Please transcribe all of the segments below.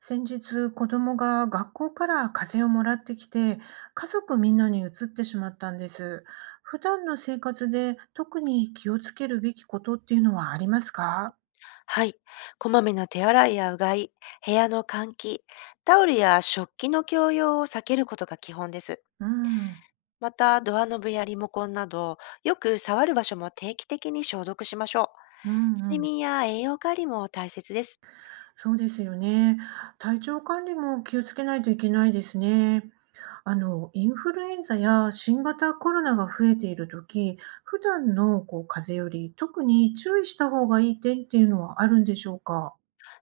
先日、子供が学校から風邪をもらってきて、家族みんなにうつってしまったんです。普段の生活で特に気をつけるべきことっていうのはありますか？はい。こまめな手洗いやうがい、部屋の換気、タオルや食器の共用を避けることが基本です。うん。また、ドアノブやリモコンなど、よく触る場所も定期的に消毒しましょう。うん睡うん。眠や栄養管理も大切です。そうですよね。体調管理も気をつけないといけないですね。インフルエンザや新型コロナが増えているとき、普段のこう風邪より特に注意した方がいい点っていうのはあるんでしょうか？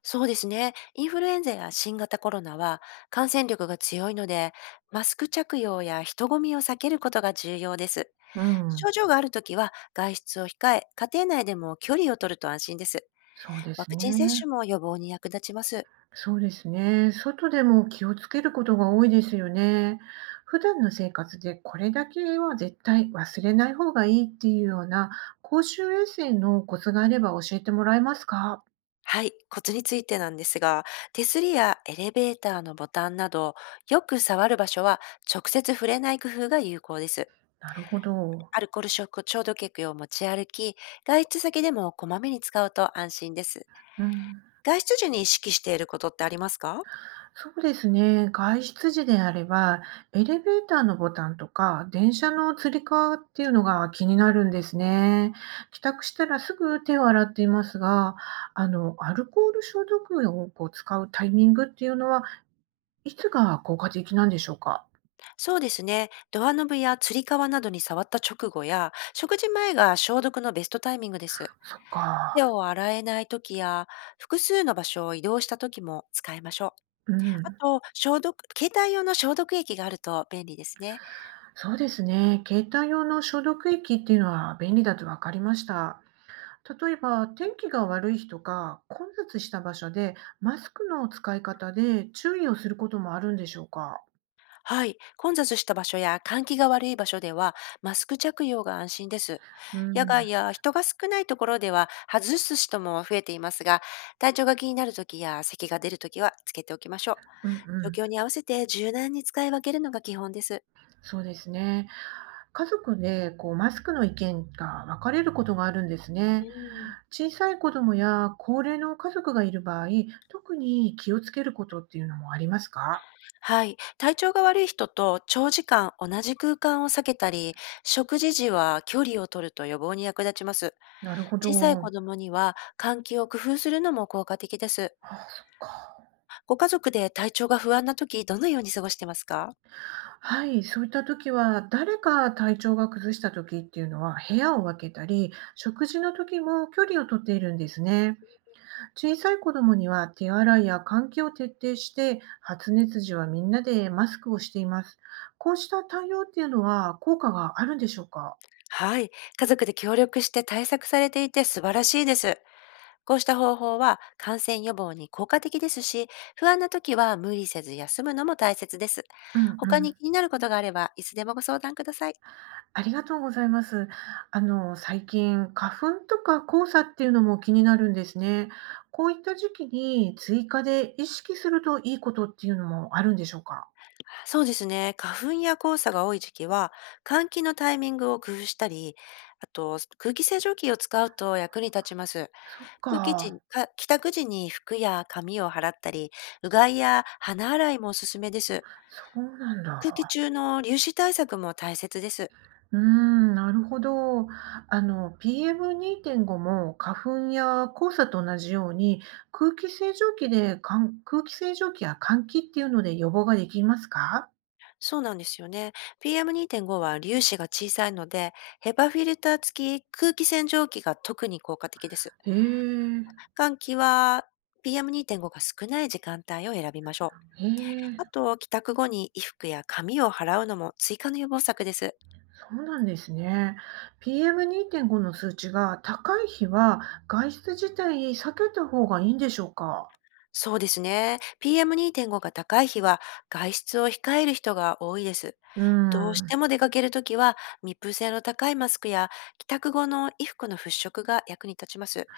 そうですね。インフルエンザや新型コロナは感染力が強いので、マスク着用や人混みを避けることが重要です。うん、症状があるときは外出を控え、家庭内でも距離を取ると安心です。そうでワすクね。チン接種も予防に役立ちます。そうですね。外でも気をつけることが多いですよね。普段の生活でこれだけは絶対忘れない方がいいっていうような公衆衛生のコツがあれば教えてもらえますか？はい、コツについてなんですが、手すりやエレベーターのボタンなど、よく触る場所は直接触れない工夫が有効です。なるほど。アルコール消毒液を持ち歩き、外出先でもこまめに使うと安心です。うん、外出時に意識していることってありますか？そうですね。外出時であれば、エレベーターのボタンとか、電車のつり革っていうのが気になるんですね。帰宅したらすぐ手を洗っていますが、アルコール消毒液をこう使うタイミングっていうのは、いつが効果的なんでしょうか？そうですね。ドアノブやつり革などに触った直後や、食事前が消毒のベストタイミングです。そっか。手を洗えない時や、複数の場所を移動した時も使いましょう。うあん。と、携帯用の消毒液があると便利ですね。そうですね。携帯用の消毒液っていうのは便利だと分かりました。例えば、天気が悪い日とか、混雑した場所で、マスクの使い方で注意をすることもあるんでしょうか？はい。混雑した場所や換気が悪い場所では、マスク着用が安心です。う野外ん。や人が少ないところでは、外す人も増えていますが、体調が気になるときや咳が出るときはつけておきましょう。うんうん。状況に合わせて柔軟に使い分けるのが基本です。そうですね。家族で、マスクの意見が分かれることがあるんですうね。ん。小さい子供や高齢の家族がいる場合、特に気をつけることっていうのもありますか？はい。体調が悪い人と長時間同じ空間を避けたり、食事時は距離を取ると予防に役立ちます。なるほ小ど。さい子供には換気を工夫するのも効果的です。ああ、そっか。ご家族で体調が不安な時、どのように過ごしてますか？はい、そういった時は、誰か体調が崩した時っていうのは、部屋を分けたり、食事の時も距離をとっているんですね。小さい子供には手洗いや換気を徹底して、発熱時はみんなでマスクをしています。こうした対応っていうのは効果があるんでしょうか？はい。家族で協力して対策されていて素晴らしいです。こうした方法は感染予防に効果的ですし、不安な時は無理せず休むのも大切です。うんう他に気ん。になることがあれば、いつでもご相談ください。ありがとうございます。最近、花粉とか黄砂っていうのも気になるんですね。こういった時期に追加で意識するといいことっていうのもあるんでしょうか？そうですね。花粉や黄砂が多い時期は、換気のタイミングを工夫したり、あと空気清浄機を使うと役に立ちます。そっ通勤時にか、か帰宅時に服や髪を払ったり、うがいや鼻洗いもおすすめです。そうなん空気だ。中の粒子対策も大切です。うーん、なるほど。PM2.5 も花粉や黄砂と同じように、空気清浄機や換気っていうので予防ができますか？そうなんですよね。PM2.5 は粒子が小さいので、ヘパフィルター付き空気洗浄機が特に効果的です。へえ、換気は PM2.5 が少ない時間帯を選びましょう。へあえ。と、帰宅後に衣服や髪を払うのも追加の予防策です。そうなんですね。PM2.5 の数値が高い日は外出自体避けた方がいいんでしょうか？そうですね。PM2.5 が高い日は外出を控える人が多いです。うーどうしてん、も出かけるときは、密封性の高いマスクや帰宅後の衣服の払拭が役に立ちます。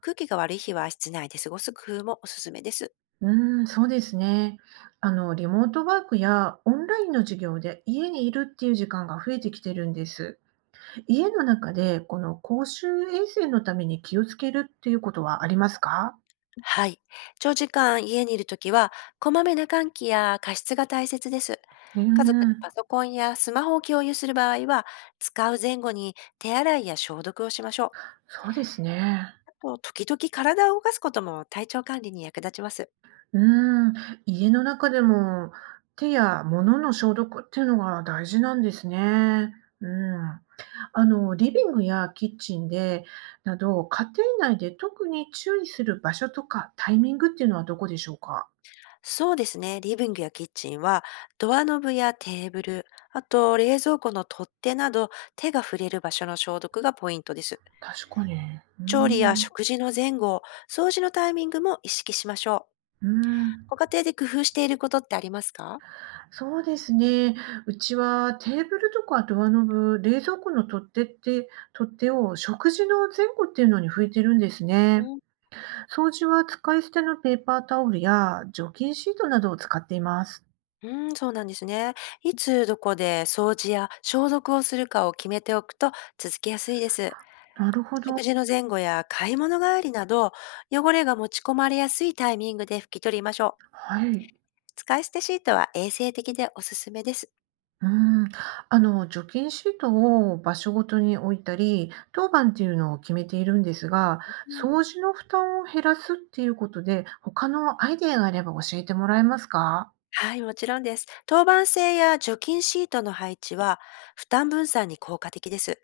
空気が悪い日は室内で過ごす工夫もおすすめです。うん、そうですね。リモートワークやオンラインの授業で家にいるっていう時間が増えてきてるんです。家の中でこの公衆衛生のために気をつけるっていうことはありますか？はい。長時間家にいるときは、こまめな換気や加湿が大切です。うー家族でん、パソコンやスマホを共有する場合は、使う前後に手洗いや消毒をしましょう。そうですね。あと、時々体を動かすことも体調管理に役立ちます。うーん、家の中でも手や物の消毒っていうのが大事なんですね。うん。リビングやキッチンで、など、家庭内で特に注意する場所とかタイミングっていうのはどこでしょうか？そうですね。リビングやキッチンはドアノブやテーブル、あと冷蔵庫の取っ手など手が触れる場所の消毒がポイントです。確かに。う調理やん。食事の前後、掃除のタイミングも意識しましょうう。ん。ご家庭で工夫していることってありますか？そうですね。うちはテーブルとかドアノブ、冷蔵庫の取っ手を食事の前後っていうのに拭いてるんですね。うん、掃除は使い捨てのペーパータオルや除菌シートなどを使っています。うん、そうなんですね。いつどこで掃除や消毒をするかを決めておくと続けやすいです。なるほ食ど。事の前後や買い物帰りなど、汚れが持ち込まれやすいタイミングで拭き取りましょう。はい。使い捨てシートは衛生的でおすすめです。うん。除菌シートを場所ごとに置いたり、当番っていうのを決めているんですが、うん、掃除の負担を減らすっていうことで、他のアイデアがあれば教えてもらえますか？はい、もちろんです。当番制や除菌シートの配置は負担分散に効果的です。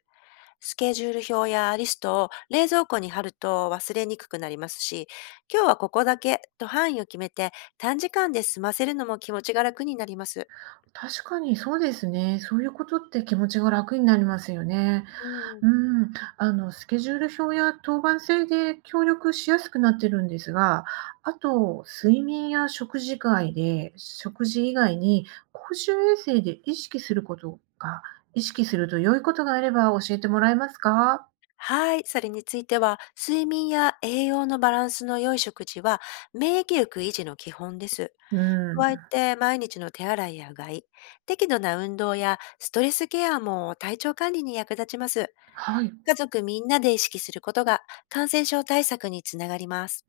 スケジュール表やリストを冷蔵庫に貼ると忘れにくくなりますし、今日はここだけと範囲を決めて短時間で済ませるのも気持ちが楽になります。確かにそうですね。そういうことって気持ちが楽になりますよね。うん、うーん、スケジュール表や当番制で協力しやすくなってるんですが、あと、睡眠や食事以外に公衆衛生で意識すると良いことがあれば教えてもらえますか？はい、それについては、睡眠や栄養のバランスの良い食事は免疫力維持の基本です。うん、加えて毎日の手洗いやうがい、適度な運動やストレスケアも体調管理に役立ちます。はい。家族みんなで意識することが感染症対策につながります。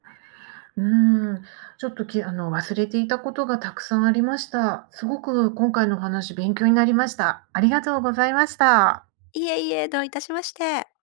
うん、ちょっときあの、忘れていたことがたくさんありました。すごく今回のお話勉強になりました。ありがとうございました。いえいえ、どういたしまして。